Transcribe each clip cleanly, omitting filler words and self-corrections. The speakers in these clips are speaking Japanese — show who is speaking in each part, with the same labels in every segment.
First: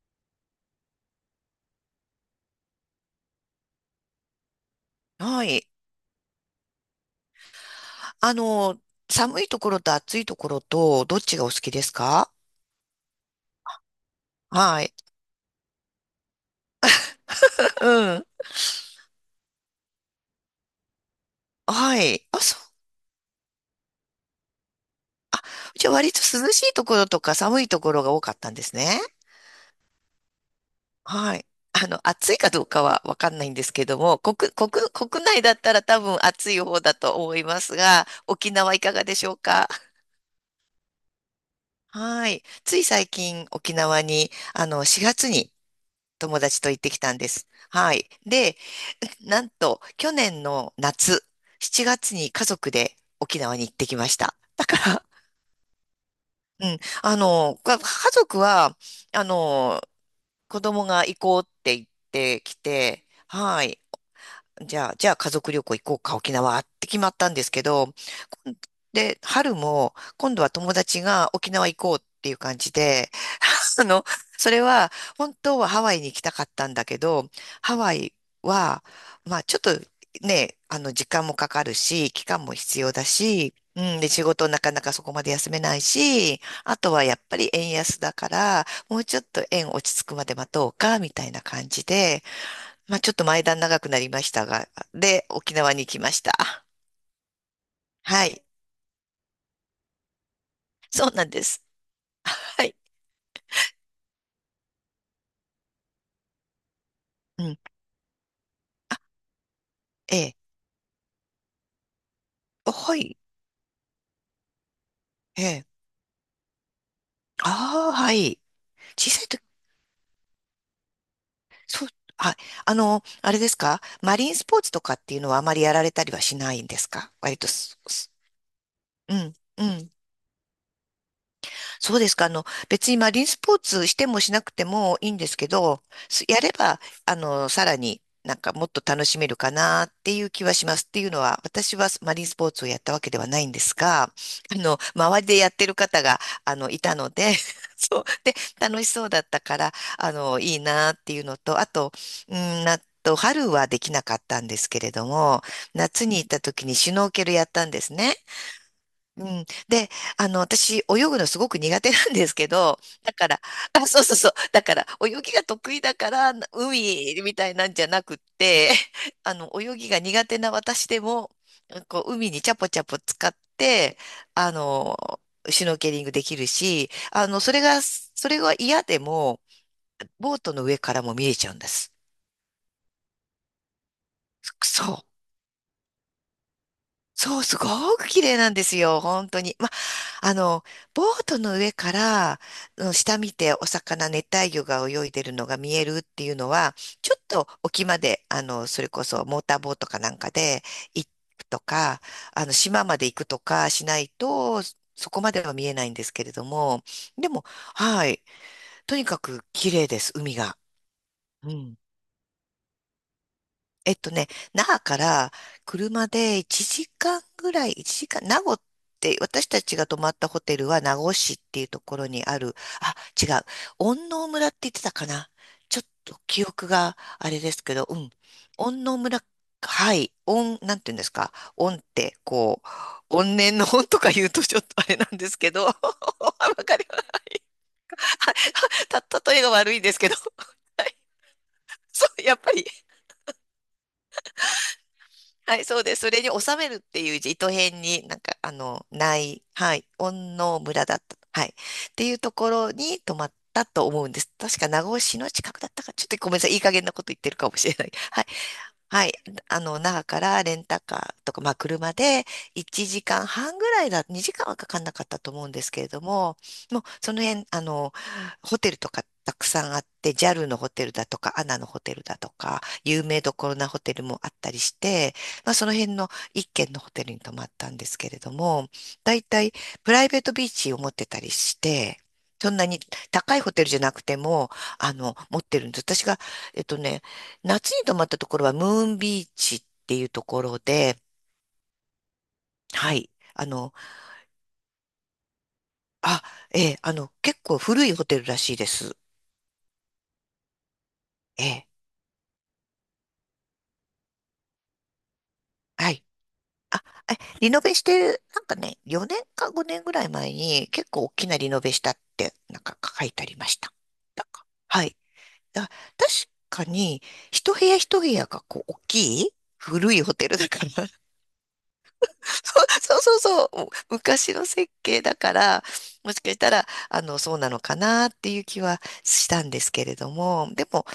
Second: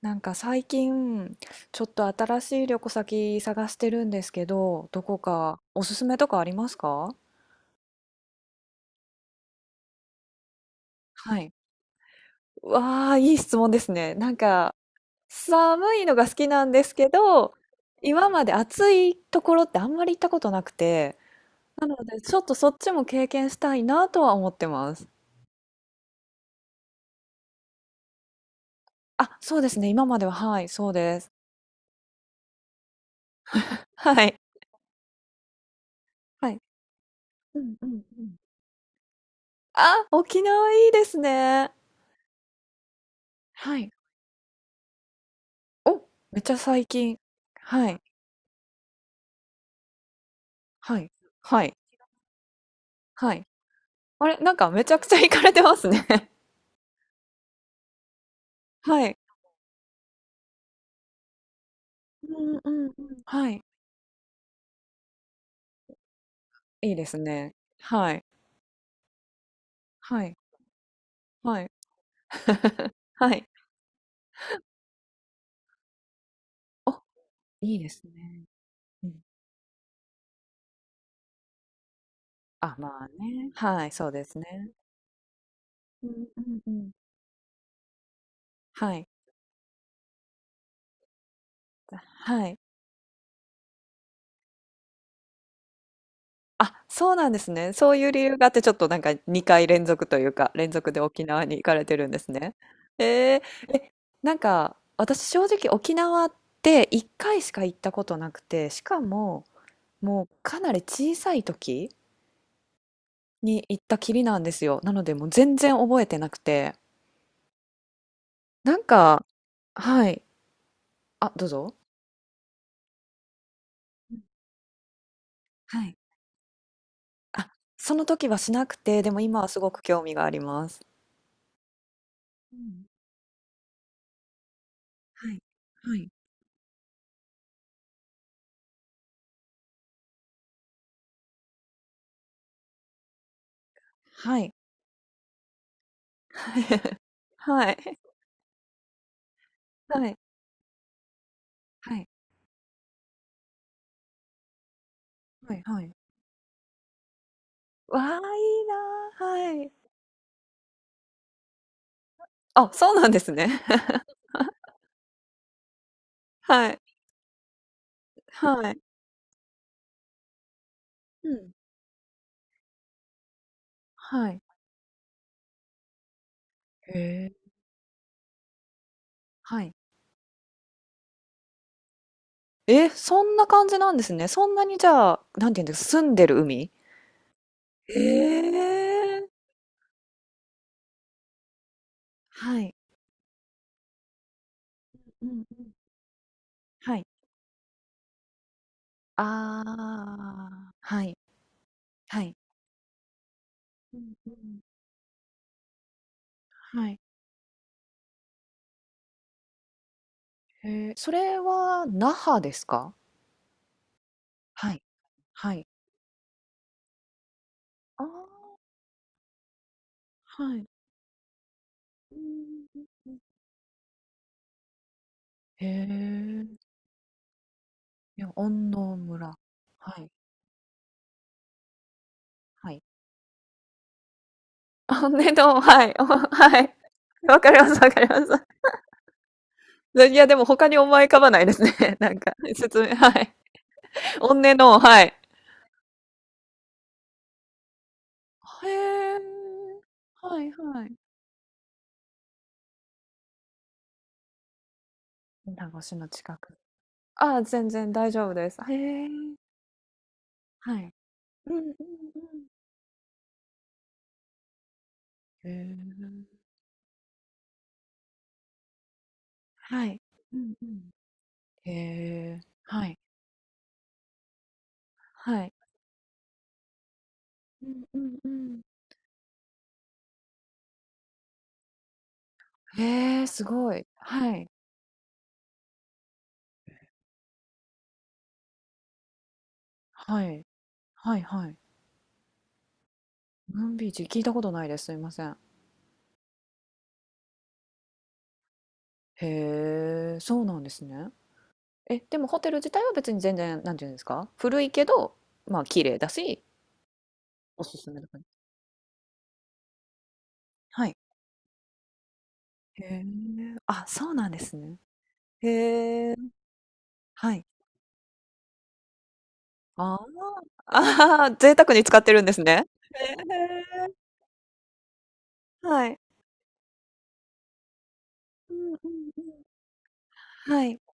Speaker 1: なんか最近、ちょっと新しい旅行先探してるんですけど、どこ
Speaker 2: は
Speaker 1: か
Speaker 2: い。
Speaker 1: おすすめとかありますか？
Speaker 2: あの、寒いところと暑いところと、どっち
Speaker 1: は
Speaker 2: がお
Speaker 1: い。
Speaker 2: 好きですか？
Speaker 1: わあ、いい質問ですね。なんか、
Speaker 2: はい。
Speaker 1: 寒いのが好きなんですけど、
Speaker 2: うん。
Speaker 1: 今まで暑いところってあんまり行ったことなくて、なの
Speaker 2: は
Speaker 1: で
Speaker 2: い。
Speaker 1: ちょ
Speaker 2: あ、
Speaker 1: っと
Speaker 2: そう。
Speaker 1: そっちも経験したいなとは思ってます。
Speaker 2: じゃあ割と涼しいところとか寒いところが多かったんですね。
Speaker 1: あ、そうですね。今までは、はい、そうです。
Speaker 2: はい。暑いかどうかはわかんないんですけども、
Speaker 1: はい。
Speaker 2: 国内だったら多分
Speaker 1: は
Speaker 2: 暑
Speaker 1: い。
Speaker 2: い方だと思い
Speaker 1: う
Speaker 2: ま
Speaker 1: ん
Speaker 2: す
Speaker 1: うん
Speaker 2: が、
Speaker 1: うん。
Speaker 2: 沖縄いかがでしょうか？
Speaker 1: あ、沖縄いいですね。
Speaker 2: はい。つい最近沖
Speaker 1: はい。
Speaker 2: 縄に、4月に
Speaker 1: お、め
Speaker 2: 友
Speaker 1: っちゃ
Speaker 2: 達と行っ
Speaker 1: 最
Speaker 2: てきた
Speaker 1: 近。
Speaker 2: んです。
Speaker 1: は
Speaker 2: は
Speaker 1: い。
Speaker 2: い。で、なんと、去年の
Speaker 1: はい。
Speaker 2: 夏、
Speaker 1: はい。
Speaker 2: 7月に家族で
Speaker 1: は
Speaker 2: 沖
Speaker 1: い。
Speaker 2: 縄に行ってきまし
Speaker 1: あ
Speaker 2: た。
Speaker 1: れ、なん
Speaker 2: だ
Speaker 1: か
Speaker 2: か
Speaker 1: めちゃく
Speaker 2: ら、
Speaker 1: ちゃ 行かれてますね。
Speaker 2: うん、家族は、
Speaker 1: はい。
Speaker 2: あの、子供が行こうって言っ
Speaker 1: う
Speaker 2: てき
Speaker 1: んうんう
Speaker 2: て、
Speaker 1: ん。はい。
Speaker 2: はい、じゃあ家族旅行行こうか、沖縄って
Speaker 1: いい
Speaker 2: 決
Speaker 1: で
Speaker 2: ま
Speaker 1: す
Speaker 2: ったんです
Speaker 1: ね。
Speaker 2: けど、
Speaker 1: はい。
Speaker 2: で、春も、
Speaker 1: は
Speaker 2: 今
Speaker 1: い。
Speaker 2: 度は友達が沖
Speaker 1: は
Speaker 2: 縄
Speaker 1: い。
Speaker 2: 行こうっていう感じ で、
Speaker 1: はい。
Speaker 2: あの、それは、本当はハワイに行きたかったんだ
Speaker 1: お、
Speaker 2: けど、
Speaker 1: い
Speaker 2: ハ
Speaker 1: いで
Speaker 2: ワ
Speaker 1: す
Speaker 2: イ
Speaker 1: ね。
Speaker 2: は、
Speaker 1: うん。
Speaker 2: まあ、ちょっとね、時間もかかるし、期間も
Speaker 1: あ、
Speaker 2: 必要
Speaker 1: ま
Speaker 2: だ
Speaker 1: あね。
Speaker 2: し、う
Speaker 1: はい、
Speaker 2: ん、
Speaker 1: そ
Speaker 2: で、
Speaker 1: う
Speaker 2: 仕
Speaker 1: です
Speaker 2: 事な
Speaker 1: ね。
Speaker 2: かなかそこまで休めない
Speaker 1: うんう
Speaker 2: し、
Speaker 1: んう
Speaker 2: あ
Speaker 1: ん。
Speaker 2: とはやっぱり円安だから、
Speaker 1: は
Speaker 2: もう
Speaker 1: い。
Speaker 2: ちょっと円落ち着くまで待とうか、みたいな感じで、
Speaker 1: はい。
Speaker 2: まあ、ちょっと前段長くなりましたが、で、沖縄に行きました。
Speaker 1: あ、そうなんですね。そういう理
Speaker 2: は
Speaker 1: 由
Speaker 2: い。
Speaker 1: があって、ちょっとなんか2回連続というか、連続で
Speaker 2: そう
Speaker 1: 沖
Speaker 2: なんで
Speaker 1: 縄に行
Speaker 2: す。
Speaker 1: かれてるんですね。
Speaker 2: はい。
Speaker 1: えーなんか、私正直沖縄って1回
Speaker 2: う
Speaker 1: し
Speaker 2: ん。
Speaker 1: か行ったことなくて、しかも
Speaker 2: え
Speaker 1: もう
Speaker 2: え。
Speaker 1: かなり小さい時
Speaker 2: あはい。
Speaker 1: に行ったきりなんですよ。なのでもう
Speaker 2: え
Speaker 1: 全然
Speaker 2: え。
Speaker 1: 覚えてなくて。
Speaker 2: ああ、はい。
Speaker 1: なん
Speaker 2: 小さ
Speaker 1: か、
Speaker 2: い時、
Speaker 1: はい。あ、どうぞ。
Speaker 2: そう、はい。あれですか？マリンスポーツとかっていうのはあまりや
Speaker 1: は
Speaker 2: られ
Speaker 1: い。
Speaker 2: たりはしないんですか？割と
Speaker 1: あ、
Speaker 2: す、
Speaker 1: その
Speaker 2: す
Speaker 1: 時はしなくて、で
Speaker 2: う
Speaker 1: も
Speaker 2: ん、
Speaker 1: 今はす
Speaker 2: う
Speaker 1: ごく
Speaker 2: ん。
Speaker 1: 興味があります。
Speaker 2: そうですか。
Speaker 1: うん、
Speaker 2: 別にマリンスポーツしてもしなくてもいいんで
Speaker 1: は
Speaker 2: す
Speaker 1: い。
Speaker 2: けど、
Speaker 1: はい。
Speaker 2: やれば、さらになんかもっと楽しめるかなっていう気はします。っていうのは、私はマリンスポーツをやったわけではないんですが、
Speaker 1: はい。
Speaker 2: 周りでやってる方が、いた ので、
Speaker 1: は い。
Speaker 2: そう。で、楽しそうだったから、
Speaker 1: はい。
Speaker 2: いいなっていうのと、あと、
Speaker 1: はい。
Speaker 2: うん、あと、春はできなかったんですけれども、
Speaker 1: はい。はい。
Speaker 2: 夏に行った時にシュノーケルやったんです
Speaker 1: わあ、
Speaker 2: ね。
Speaker 1: いいな
Speaker 2: う
Speaker 1: あ、
Speaker 2: ん。
Speaker 1: はい。
Speaker 2: で、私、泳ぐのすごく苦手なんですけ
Speaker 1: あ、
Speaker 2: ど、
Speaker 1: そうなん
Speaker 2: だ
Speaker 1: で
Speaker 2: か
Speaker 1: す
Speaker 2: ら、
Speaker 1: ね。
Speaker 2: あ、そうそうそう、だから、泳ぎが得意だから、
Speaker 1: はい。
Speaker 2: 海みたいなんじゃなくっ
Speaker 1: は
Speaker 2: て、
Speaker 1: い。
Speaker 2: 泳ぎが苦手な私で
Speaker 1: う
Speaker 2: も、
Speaker 1: ん。
Speaker 2: こう、海にチャポチャポ使って、
Speaker 1: はい。
Speaker 2: あの、シュノーケリングできるし、
Speaker 1: へえ。
Speaker 2: それが嫌でも、
Speaker 1: はい。
Speaker 2: ボートの上からも見えちゃうんです。
Speaker 1: え、そんな感じなんですね。そんなにじ
Speaker 2: そ
Speaker 1: ゃ
Speaker 2: う。
Speaker 1: あ、なんて言うんですか、澄んでる海？
Speaker 2: そう、すご
Speaker 1: え
Speaker 2: く綺麗なんですよ、
Speaker 1: え。
Speaker 2: 本当に。ま、あの、ボートの上から、
Speaker 1: はい。
Speaker 2: うん、下見てお魚、熱帯魚が泳いで
Speaker 1: うん
Speaker 2: るのが
Speaker 1: うん。
Speaker 2: 見えるっていうのは、
Speaker 1: はい。
Speaker 2: ちょっと沖まで、それこそモーター
Speaker 1: あ
Speaker 2: ボートかなんかで
Speaker 1: あ、は
Speaker 2: 行
Speaker 1: い、
Speaker 2: くとか、
Speaker 1: はい。
Speaker 2: 島まで行くとかし
Speaker 1: う
Speaker 2: ない
Speaker 1: んうん。
Speaker 2: と、そこまでは見えないんですけれども、
Speaker 1: はい。
Speaker 2: でも、はい、とにかく綺麗です、海が。
Speaker 1: へえ、それ
Speaker 2: うん。
Speaker 1: は那覇ですか？
Speaker 2: えっとね、那
Speaker 1: は
Speaker 2: 覇
Speaker 1: い。
Speaker 2: から
Speaker 1: はい。
Speaker 2: 車で1時間ぐらい、1
Speaker 1: あ
Speaker 2: 時間、名護
Speaker 1: あ、
Speaker 2: って、私たちが泊まったホ
Speaker 1: は
Speaker 2: テ
Speaker 1: い。
Speaker 2: ルは名護市っていうところ
Speaker 1: うん、
Speaker 2: にある、
Speaker 1: うん
Speaker 2: あ、
Speaker 1: うん。
Speaker 2: 違う、恩納村って言ってたかな。
Speaker 1: へ
Speaker 2: ちょっと記
Speaker 1: え、
Speaker 2: 憶があれですけど、うん。
Speaker 1: いや、安
Speaker 2: 恩
Speaker 1: 納
Speaker 2: 納村、
Speaker 1: 村。
Speaker 2: は
Speaker 1: はい、
Speaker 2: い、恩、なんて言うんですか。恩って、こ
Speaker 1: はい。
Speaker 2: う、怨念の恩とか言うとちょっとあれ
Speaker 1: あ、
Speaker 2: なんで
Speaker 1: ね、
Speaker 2: す
Speaker 1: ど
Speaker 2: け
Speaker 1: うも
Speaker 2: ど、わ
Speaker 1: はい、おはい。
Speaker 2: かります。は
Speaker 1: わ
Speaker 2: い。
Speaker 1: かりますわかります。
Speaker 2: た、例えが悪いんですけ
Speaker 1: で、い
Speaker 2: ど。
Speaker 1: や、でも他に
Speaker 2: はい。
Speaker 1: 思い浮かばないです ね、
Speaker 2: そ
Speaker 1: なん
Speaker 2: う、
Speaker 1: か、
Speaker 2: やっぱり、
Speaker 1: 説明はい。おんねの、はい。
Speaker 2: はい、そうです。それに収めるっていう字、糸辺に、なんか、
Speaker 1: へ
Speaker 2: な
Speaker 1: え。
Speaker 2: い、はい、恩
Speaker 1: はい
Speaker 2: 納村
Speaker 1: はい。
Speaker 2: だった。はい。っていうところに泊まったと思うんです。確か名護市の近
Speaker 1: 米
Speaker 2: くだっ
Speaker 1: 子
Speaker 2: たか、
Speaker 1: 市
Speaker 2: ちょ
Speaker 1: の
Speaker 2: っとごめん
Speaker 1: 近
Speaker 2: なさい。
Speaker 1: く。
Speaker 2: いい加減なこと言って
Speaker 1: あ
Speaker 2: る
Speaker 1: あ、
Speaker 2: かもし
Speaker 1: 全
Speaker 2: れな
Speaker 1: 然
Speaker 2: い。
Speaker 1: 大
Speaker 2: はい。
Speaker 1: 丈夫です。へ
Speaker 2: は
Speaker 1: え。
Speaker 2: い。那覇からレン
Speaker 1: は
Speaker 2: タ
Speaker 1: い。
Speaker 2: カーとか、ま
Speaker 1: う
Speaker 2: あ、
Speaker 1: んうん
Speaker 2: 車で
Speaker 1: う
Speaker 2: 1時間半ぐらいだ、2時間はかかんなかったと思
Speaker 1: ん。
Speaker 2: う
Speaker 1: へ
Speaker 2: んですけれど
Speaker 1: え。
Speaker 2: も、もうその辺、ホテルとかたくさんあ
Speaker 1: は
Speaker 2: っ
Speaker 1: い。
Speaker 2: て、ジャ
Speaker 1: う
Speaker 2: ル
Speaker 1: ん
Speaker 2: の
Speaker 1: う
Speaker 2: ホテ
Speaker 1: ん。
Speaker 2: ルだとか、アナのホテルだと
Speaker 1: へえ。
Speaker 2: か、
Speaker 1: はい。
Speaker 2: 有名どころなホテルもあったりして、
Speaker 1: は
Speaker 2: ま
Speaker 1: い。
Speaker 2: あ、その辺の一軒のホテルに泊まっ
Speaker 1: う
Speaker 2: たん
Speaker 1: ん
Speaker 2: で
Speaker 1: う
Speaker 2: すけ
Speaker 1: ん
Speaker 2: れ
Speaker 1: う
Speaker 2: ど
Speaker 1: ん。
Speaker 2: も、だいたいプライベートビーチを持ってたりして、そんなに
Speaker 1: へえ、
Speaker 2: 高い
Speaker 1: す
Speaker 2: ホテル
Speaker 1: ご
Speaker 2: じゃ
Speaker 1: い。
Speaker 2: なくて
Speaker 1: は
Speaker 2: も、
Speaker 1: い。
Speaker 2: 持ってるんです。私が、えっとね、夏に泊まったところはムーンビーチっていうと
Speaker 1: は
Speaker 2: こ
Speaker 1: い。
Speaker 2: ろで、
Speaker 1: はいはい。
Speaker 2: はい。あ
Speaker 1: ムー
Speaker 2: の、
Speaker 1: ンビーチ、聞いたことないです。すいません。
Speaker 2: あ、ええ、結構古いホテルらしいです。
Speaker 1: へえ、そうなんですね。
Speaker 2: ええ、
Speaker 1: え、でもホテル自体は別に全然、なんていうんですか、古いけど、まあ、綺
Speaker 2: は
Speaker 1: 麗
Speaker 2: い。
Speaker 1: だし、
Speaker 2: あ、え、リノ
Speaker 1: お
Speaker 2: ベ
Speaker 1: す
Speaker 2: し
Speaker 1: すめとか
Speaker 2: て、
Speaker 1: に
Speaker 2: なんかね、4年か5年ぐらい前に
Speaker 1: は
Speaker 2: 結
Speaker 1: い。
Speaker 2: 構大きなリノベしたって、なんか
Speaker 1: へえ。
Speaker 2: 書いてありました。
Speaker 1: あ、そう
Speaker 2: なん
Speaker 1: なんで
Speaker 2: か、
Speaker 1: すね。
Speaker 2: はい。だ、確
Speaker 1: へえ。
Speaker 2: かに、
Speaker 1: はい。
Speaker 2: 一部屋一部屋がこう、大きい古
Speaker 1: ああ。
Speaker 2: いホテルだか ら、
Speaker 1: ああ、贅沢に使ってるん
Speaker 2: そう。
Speaker 1: ですね。
Speaker 2: そうそうそ
Speaker 1: へ
Speaker 2: う、昔の設計だから、
Speaker 1: え、はい。
Speaker 2: もしかしたら、そうなのかなっていう
Speaker 1: う
Speaker 2: 気
Speaker 1: んうん
Speaker 2: は
Speaker 1: う
Speaker 2: したんで
Speaker 1: ん。
Speaker 2: すけれども、
Speaker 1: は
Speaker 2: で
Speaker 1: い。
Speaker 2: も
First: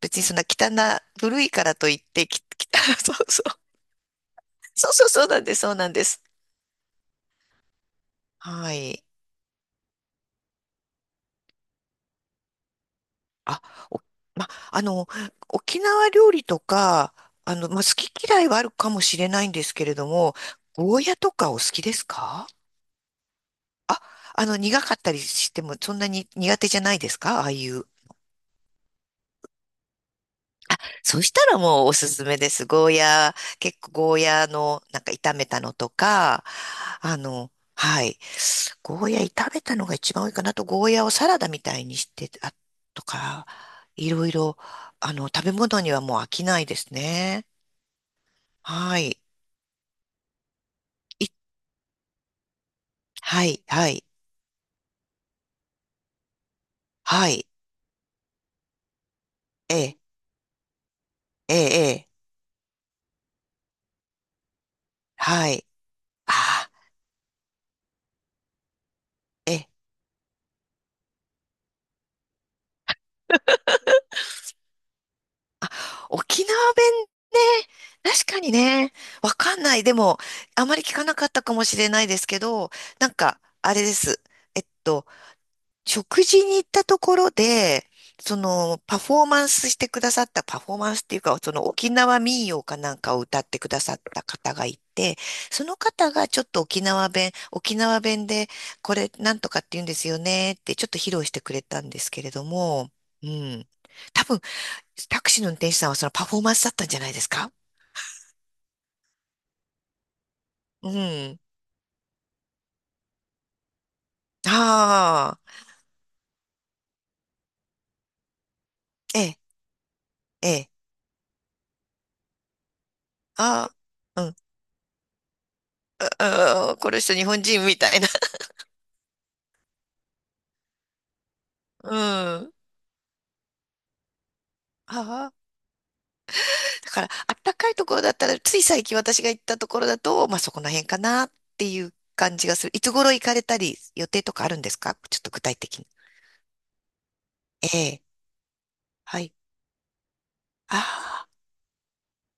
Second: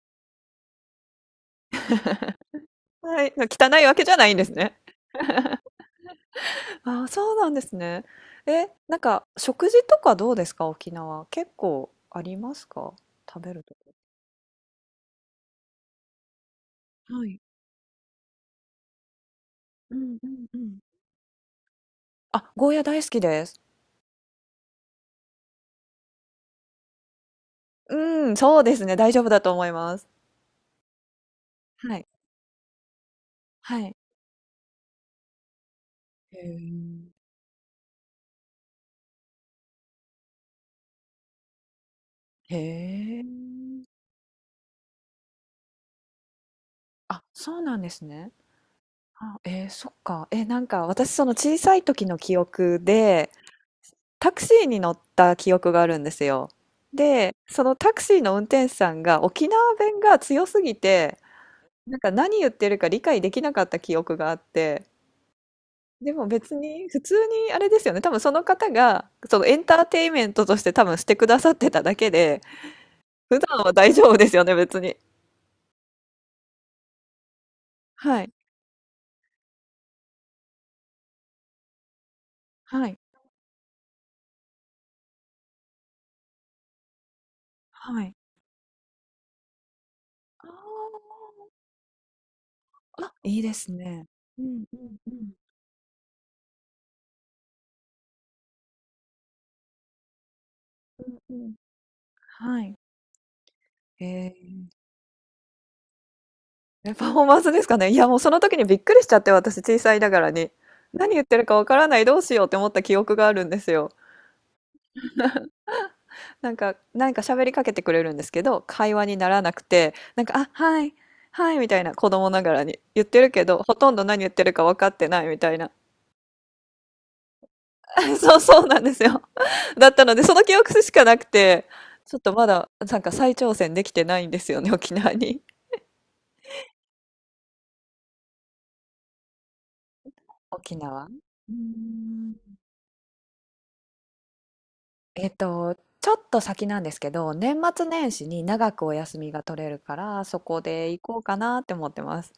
Speaker 2: 別にそんな汚な、古いからといって、そ
Speaker 1: は
Speaker 2: う
Speaker 1: い、
Speaker 2: そう、
Speaker 1: 汚いわけじゃないんですね。
Speaker 2: そうそう、そうなんです、そうなんです。
Speaker 1: ああ、そうなんですね。え、
Speaker 2: は
Speaker 1: なん
Speaker 2: い。
Speaker 1: か食事とかどうですか？沖縄。結構ありますか？食べ
Speaker 2: あ、
Speaker 1: るとこ。
Speaker 2: お、ま、沖縄料理とか、
Speaker 1: はい。
Speaker 2: ま、好き嫌いはあるかもしれないんですけ
Speaker 1: う
Speaker 2: れど
Speaker 1: んう
Speaker 2: も、
Speaker 1: んうん。
Speaker 2: ゴーヤとかお好きですか？
Speaker 1: あ、ゴーヤ大好きです。
Speaker 2: 苦かったりしても、そんなに苦手じゃないですか？ああいう
Speaker 1: うん、そうですね、大丈夫だと思います。
Speaker 2: そしたらもうお
Speaker 1: はい。
Speaker 2: すすめです。ゴーヤー、
Speaker 1: は
Speaker 2: 結構
Speaker 1: い。
Speaker 2: ゴーヤーのなんか炒めたのと
Speaker 1: へ
Speaker 2: か、
Speaker 1: え。
Speaker 2: はい。ゴーヤー炒めたのが一番多いかなと、ゴーヤーをサラダみたいにして、
Speaker 1: へ
Speaker 2: あ、と
Speaker 1: え。
Speaker 2: か、いろいろ、食べ物にはもう飽きないです
Speaker 1: あ、
Speaker 2: ね。
Speaker 1: そうなんですね。
Speaker 2: はい。
Speaker 1: あ、えーそっか。え、なんか私その
Speaker 2: い、
Speaker 1: 小さい時の記憶で、
Speaker 2: はい、はい、
Speaker 1: タクシーに乗った記憶があるんですよ。
Speaker 2: は
Speaker 1: で、
Speaker 2: い、
Speaker 1: そのタクシーの運転手さんが沖縄
Speaker 2: ええ、
Speaker 1: 弁が強すぎて、
Speaker 2: え
Speaker 1: なん
Speaker 2: え、え
Speaker 1: か
Speaker 2: え。
Speaker 1: 何言ってるか理解できなかった記憶があって、
Speaker 2: はい。
Speaker 1: でも別
Speaker 2: ああ、
Speaker 1: に普通にあれですよね、多分その方がそのエ
Speaker 2: え
Speaker 1: ン
Speaker 2: え、
Speaker 1: ターテインメントとして多分してくださってただけで、普段は大丈夫ですよね、別に。
Speaker 2: 沖縄弁ね、
Speaker 1: はい、
Speaker 2: 確かにね、わかんない。でも、あまり聞かなかったかもしれないですけど、
Speaker 1: はい、
Speaker 2: なんか、あれです。えっと、食事に行ったところで、
Speaker 1: はい。
Speaker 2: その、パフォーマンスしてくださった、
Speaker 1: あ
Speaker 2: パフォーマンスっていう
Speaker 1: あ。
Speaker 2: か、その沖縄民謡かなん
Speaker 1: あ、
Speaker 2: かを
Speaker 1: い
Speaker 2: 歌
Speaker 1: い
Speaker 2: っ
Speaker 1: で
Speaker 2: てく
Speaker 1: す
Speaker 2: ださっ
Speaker 1: ね。
Speaker 2: た
Speaker 1: う
Speaker 2: 方
Speaker 1: ん
Speaker 2: が
Speaker 1: う
Speaker 2: い
Speaker 1: んう
Speaker 2: て、
Speaker 1: ん。
Speaker 2: その方がちょっと沖縄弁、沖縄弁で、これなんとかって言うんですよねって、ちょっと披露し
Speaker 1: う
Speaker 2: て
Speaker 1: んう
Speaker 2: く
Speaker 1: ん。
Speaker 2: れたんですけれど
Speaker 1: はい。
Speaker 2: も、うん。
Speaker 1: へ
Speaker 2: 多分
Speaker 1: え。
Speaker 2: タクシーの運転手さんはそのパフォーマンスだったん
Speaker 1: え、
Speaker 2: じゃな
Speaker 1: パ
Speaker 2: い
Speaker 1: フ
Speaker 2: で
Speaker 1: ォー
Speaker 2: す
Speaker 1: マンス
Speaker 2: か？
Speaker 1: ですかね？いや、もうその時にびっくりしちゃって、私、小さいながらに。
Speaker 2: う
Speaker 1: 何言って
Speaker 2: ん。
Speaker 1: るかわからない、どうしようって思った記憶があるんですよ。
Speaker 2: ああ、
Speaker 1: なんか喋りかけてくれるんですけど、会話に
Speaker 2: え
Speaker 1: な
Speaker 2: え、
Speaker 1: らなくて、なんか、「あ、
Speaker 2: ええ、
Speaker 1: はい、はい」みたいな、子供ながらに。言ってるけど、
Speaker 2: あ
Speaker 1: ほとんど何
Speaker 2: あ、
Speaker 1: 言
Speaker 2: う
Speaker 1: っ
Speaker 2: ん、
Speaker 1: てるか分かってないみたいな。
Speaker 2: ああ、この人日本人みたいな。
Speaker 1: そうそうなんですよ。だったので、その記憶しかなくて、
Speaker 2: う
Speaker 1: ちょっとま
Speaker 2: ん。
Speaker 1: だ、なんか再挑戦できてないんですよね、沖縄
Speaker 2: ああ、
Speaker 1: に。
Speaker 2: だから、あったかいところだったら、つい最近私が行ったところだと、まあそこの
Speaker 1: 沖
Speaker 2: 辺か
Speaker 1: 縄。う
Speaker 2: なっ
Speaker 1: ー
Speaker 2: ていう
Speaker 1: ん。
Speaker 2: 感じがする。いつ頃行かれたり、予定とかあるんですか、ちょっ
Speaker 1: え
Speaker 2: と
Speaker 1: っ
Speaker 2: 具体
Speaker 1: と、
Speaker 2: 的に。
Speaker 1: ちょっと先なんですけど、年
Speaker 2: え
Speaker 1: 末
Speaker 2: え、
Speaker 1: 年始に長くお休
Speaker 2: は
Speaker 1: み
Speaker 2: い。
Speaker 1: が取れるから、そこで行こう
Speaker 2: あ
Speaker 1: かなって思ってます。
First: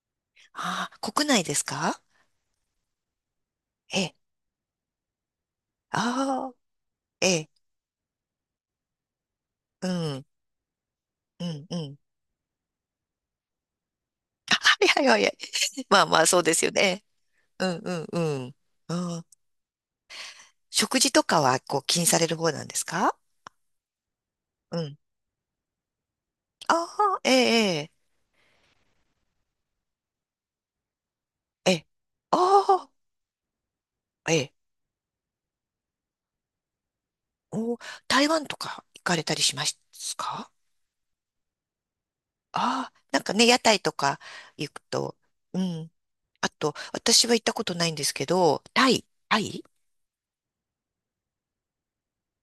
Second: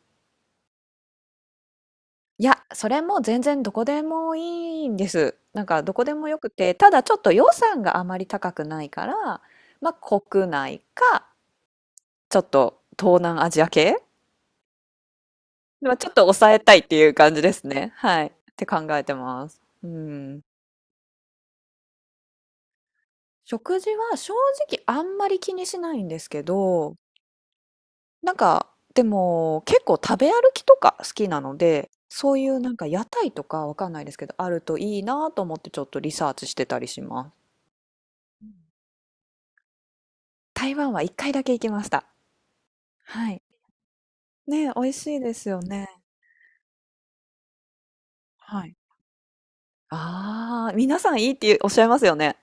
Speaker 2: あ、ああ、国内ですか？
Speaker 1: いや、それも全然どこ
Speaker 2: え
Speaker 1: で
Speaker 2: え、
Speaker 1: もいいんです。なんかどこでもよく
Speaker 2: ああ、
Speaker 1: て、ただちょっ
Speaker 2: え
Speaker 1: と予
Speaker 2: え、
Speaker 1: 算があまり高くないから、
Speaker 2: う
Speaker 1: まあ
Speaker 2: ん、
Speaker 1: 国内か、
Speaker 2: うん、うん。
Speaker 1: ちょっと東南アジア系、
Speaker 2: はいはいはいはい。
Speaker 1: まあ、
Speaker 2: まあ
Speaker 1: ちょっ
Speaker 2: ま
Speaker 1: と
Speaker 2: あ、そう
Speaker 1: 抑
Speaker 2: で
Speaker 1: え
Speaker 2: すよ
Speaker 1: たいって
Speaker 2: ね。
Speaker 1: いう感じで
Speaker 2: う
Speaker 1: す
Speaker 2: ん
Speaker 1: ね。
Speaker 2: うんう
Speaker 1: はい。っ
Speaker 2: ん。
Speaker 1: て考えて
Speaker 2: あー
Speaker 1: ます。うん。
Speaker 2: 食事とかはこう気にされる方なんですか？
Speaker 1: 食事は正
Speaker 2: う
Speaker 1: 直
Speaker 2: ん。
Speaker 1: あんまり気にしないんですけ
Speaker 2: あ
Speaker 1: ど、
Speaker 2: あ、ええ、
Speaker 1: なんか、でも、結構食べ歩きとか好きなの
Speaker 2: ええ、ええ。
Speaker 1: で、そういうなんか
Speaker 2: あ
Speaker 1: 屋台とかわかんないですけ
Speaker 2: あ、
Speaker 1: ど、
Speaker 2: え
Speaker 1: あ
Speaker 2: え。
Speaker 1: るといいなと思ってちょっとリサーチしてたりします。
Speaker 2: お台
Speaker 1: う
Speaker 2: 湾
Speaker 1: ん、
Speaker 2: とか行かれたりしますか？
Speaker 1: 台湾は一回だけ行きました。
Speaker 2: ああ、なん
Speaker 1: は
Speaker 2: か
Speaker 1: い。
Speaker 2: ね、屋台とか
Speaker 1: ね、
Speaker 2: 行
Speaker 1: 美
Speaker 2: く
Speaker 1: 味し
Speaker 2: と、
Speaker 1: いです
Speaker 2: う
Speaker 1: よね。
Speaker 2: ん。あと、私は行ったことないんですけど、
Speaker 1: はい。
Speaker 2: タイ。
Speaker 1: ああ、皆さんいいっておっしゃいますよね。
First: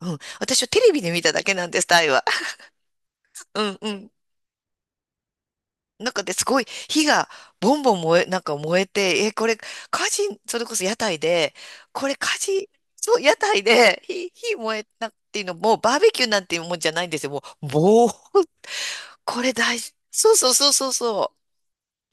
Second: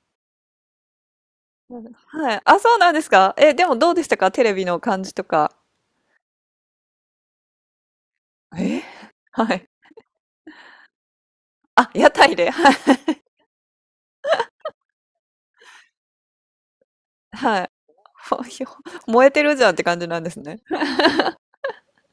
Speaker 2: うん。私はテレビで見ただけなん
Speaker 1: う
Speaker 2: です、
Speaker 1: ん
Speaker 2: タイは。
Speaker 1: はい。あ、そうなんですか。え、
Speaker 2: う
Speaker 1: でも
Speaker 2: ん
Speaker 1: ど
Speaker 2: う
Speaker 1: うでし
Speaker 2: ん。
Speaker 1: たかテレビの感じとか。
Speaker 2: なんかですごい火がボンボン燃え、なんか
Speaker 1: え
Speaker 2: 燃えて、え、こ
Speaker 1: は
Speaker 2: れ
Speaker 1: い。
Speaker 2: 火事、それこそ屋台で、
Speaker 1: あ、
Speaker 2: こ
Speaker 1: 屋
Speaker 2: れ
Speaker 1: 台
Speaker 2: 火
Speaker 1: で。
Speaker 2: 事、
Speaker 1: はい。
Speaker 2: そう、屋台で火燃えなっていうのも、バーベキューなんていうもんじゃないんですよ。も
Speaker 1: は
Speaker 2: う、
Speaker 1: い。
Speaker 2: ぼー、
Speaker 1: ほひょ燃えて
Speaker 2: これ
Speaker 1: るじゃんっ
Speaker 2: 大
Speaker 1: て
Speaker 2: 事。
Speaker 1: 感じなんで
Speaker 2: そう
Speaker 1: す
Speaker 2: そう
Speaker 1: ね。
Speaker 2: そうそうそ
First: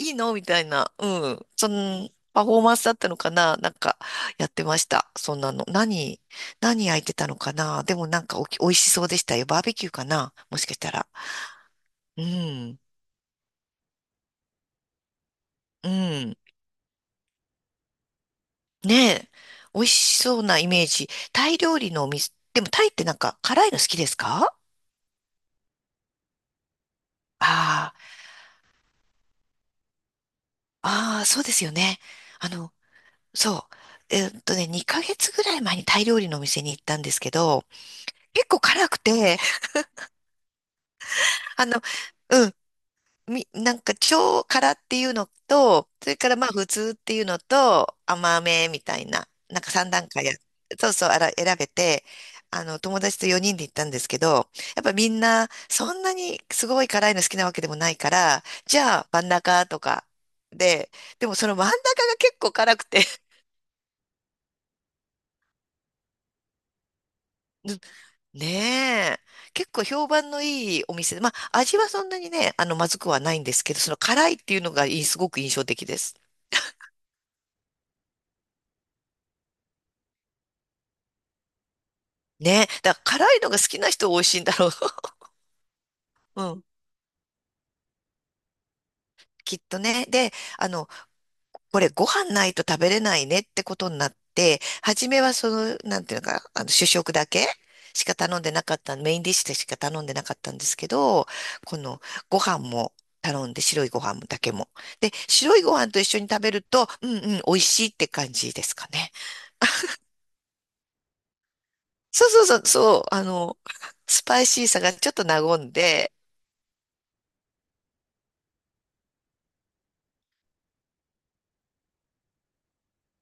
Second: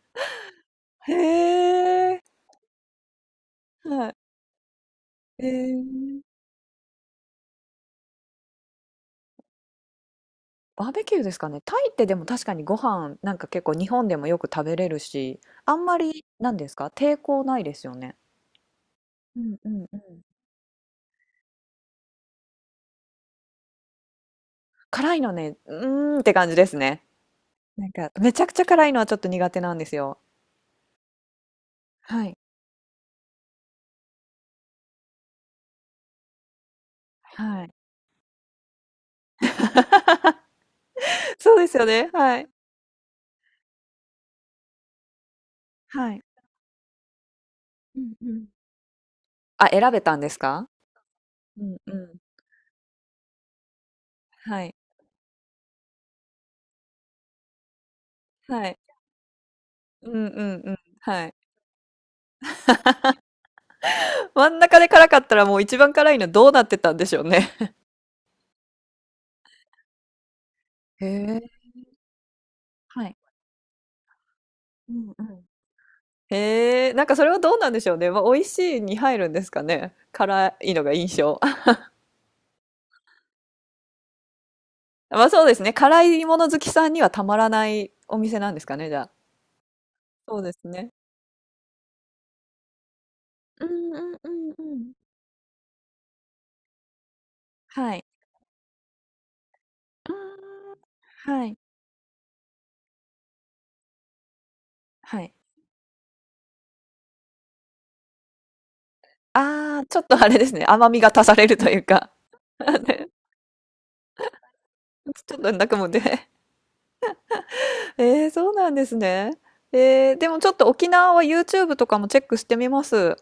Speaker 2: う。いいのみたいな。うん。
Speaker 1: へ
Speaker 2: その、
Speaker 1: え。
Speaker 2: パフォーマンスだったのかな、なんか、
Speaker 1: はい。
Speaker 2: やってました。そん
Speaker 1: え
Speaker 2: なの。何、
Speaker 1: ー、
Speaker 2: 何焼いてたのかな、でもなんか美味しそうでしたよ。バーベキューかな、もしかし
Speaker 1: バ
Speaker 2: た
Speaker 1: ーベ
Speaker 2: ら。
Speaker 1: キューですかね。タイってで
Speaker 2: う
Speaker 1: も確かにご
Speaker 2: ん。
Speaker 1: 飯なんか結構日本でもよく食べれるし、あん
Speaker 2: う
Speaker 1: まり
Speaker 2: ん。
Speaker 1: なんですか、抵抗ないですよね。
Speaker 2: ねえ、
Speaker 1: うんうん
Speaker 2: 美味
Speaker 1: う
Speaker 2: し
Speaker 1: ん。
Speaker 2: そうなイメージ。タイ料理のお店、でもタイってなんか辛いの好きですか？
Speaker 1: 辛いのね、うーんって感じですね。なん
Speaker 2: あ
Speaker 1: かめちゃくちゃ辛いのはちょっと苦手なんですよ。
Speaker 2: あ、ああ、そうですよね。
Speaker 1: はい。
Speaker 2: あの、そう。2ヶ月ぐらい前にタイ料理のお店に行ったんですけど、
Speaker 1: はい。
Speaker 2: 結構辛くて、
Speaker 1: そ う
Speaker 2: あ
Speaker 1: です
Speaker 2: の、
Speaker 1: よね、はい。
Speaker 2: うん、なんか超辛っていうのと、そ
Speaker 1: は
Speaker 2: れ
Speaker 1: い。
Speaker 2: からまあ普通っていうのと
Speaker 1: うんう
Speaker 2: 甘
Speaker 1: ん。
Speaker 2: めみたいな、なん
Speaker 1: あ、
Speaker 2: か3
Speaker 1: 選べ
Speaker 2: 段
Speaker 1: たん
Speaker 2: 階
Speaker 1: で
Speaker 2: や、
Speaker 1: すか？
Speaker 2: そうそう、あら、選
Speaker 1: う
Speaker 2: べ
Speaker 1: んう
Speaker 2: て、
Speaker 1: ん。
Speaker 2: 友達と4人で行ったんですけど、
Speaker 1: はい。
Speaker 2: やっぱみんなそんなにすごい辛いの好きなわけでもないから、
Speaker 1: はい。
Speaker 2: じゃあ真ん中とか
Speaker 1: うんうんうん。
Speaker 2: で、
Speaker 1: は
Speaker 2: で
Speaker 1: い。
Speaker 2: もその真ん中が結構辛くて。
Speaker 1: 真ん中で辛かったらもう一番辛いのどうなってたんでしょうね。
Speaker 2: ねえ、結構評判のいいお
Speaker 1: へ
Speaker 2: 店で、ま
Speaker 1: え、
Speaker 2: あ味はそんなにね、まず
Speaker 1: は
Speaker 2: く
Speaker 1: い。
Speaker 2: はないんですけど、その辛いっていうのが
Speaker 1: う
Speaker 2: いい、
Speaker 1: ん
Speaker 2: す
Speaker 1: う
Speaker 2: ごく
Speaker 1: ん。
Speaker 2: 印象的です。
Speaker 1: へえ、なんかそれはどうなんでしょうね。まあ、美味しいに入るんですかね。辛いのが印象。
Speaker 2: ね。だから辛いのが好きな人は美味しいんだろう。
Speaker 1: まあそうですね。辛いも
Speaker 2: う
Speaker 1: の好
Speaker 2: ん。
Speaker 1: きさんにはたまらないお店なんですかね、じゃあ。
Speaker 2: きっとね。で、
Speaker 1: そうです
Speaker 2: あの、
Speaker 1: ね。
Speaker 2: これご飯ないと食べれないねって
Speaker 1: う
Speaker 2: こと
Speaker 1: ん
Speaker 2: に
Speaker 1: う
Speaker 2: なっ
Speaker 1: んうん
Speaker 2: て、
Speaker 1: うん。
Speaker 2: 初めはその、なんていうのか、主食だけ
Speaker 1: は
Speaker 2: し
Speaker 1: い。
Speaker 2: か頼んでなかった、メインディッシュでしか頼んでなかったんです
Speaker 1: あ
Speaker 2: けど、
Speaker 1: ーはい、
Speaker 2: このご飯も頼んで、白いご飯だけも。で、
Speaker 1: はい。
Speaker 2: 白いご飯と一緒に食べると、うんうん、美味しいって感じですかね。
Speaker 1: ああ、ちょっとあれですね、甘みが足されるというか。
Speaker 2: そうそうそう、そう、
Speaker 1: ね、
Speaker 2: スパイシーさがちょっと
Speaker 1: ちょっと
Speaker 2: 和
Speaker 1: 泣
Speaker 2: ん
Speaker 1: くもんで。
Speaker 2: で、
Speaker 1: ええ、そうなんですね。ええ、でもちょっと沖縄は YouTube とかもチェックしてみます。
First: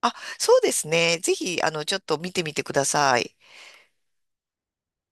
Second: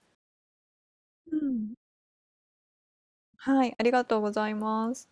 Speaker 2: あ、そうですね。ぜ
Speaker 1: う
Speaker 2: ひ、
Speaker 1: ん。
Speaker 2: ちょっと見てみてください。
Speaker 1: はい、ありがとうございます。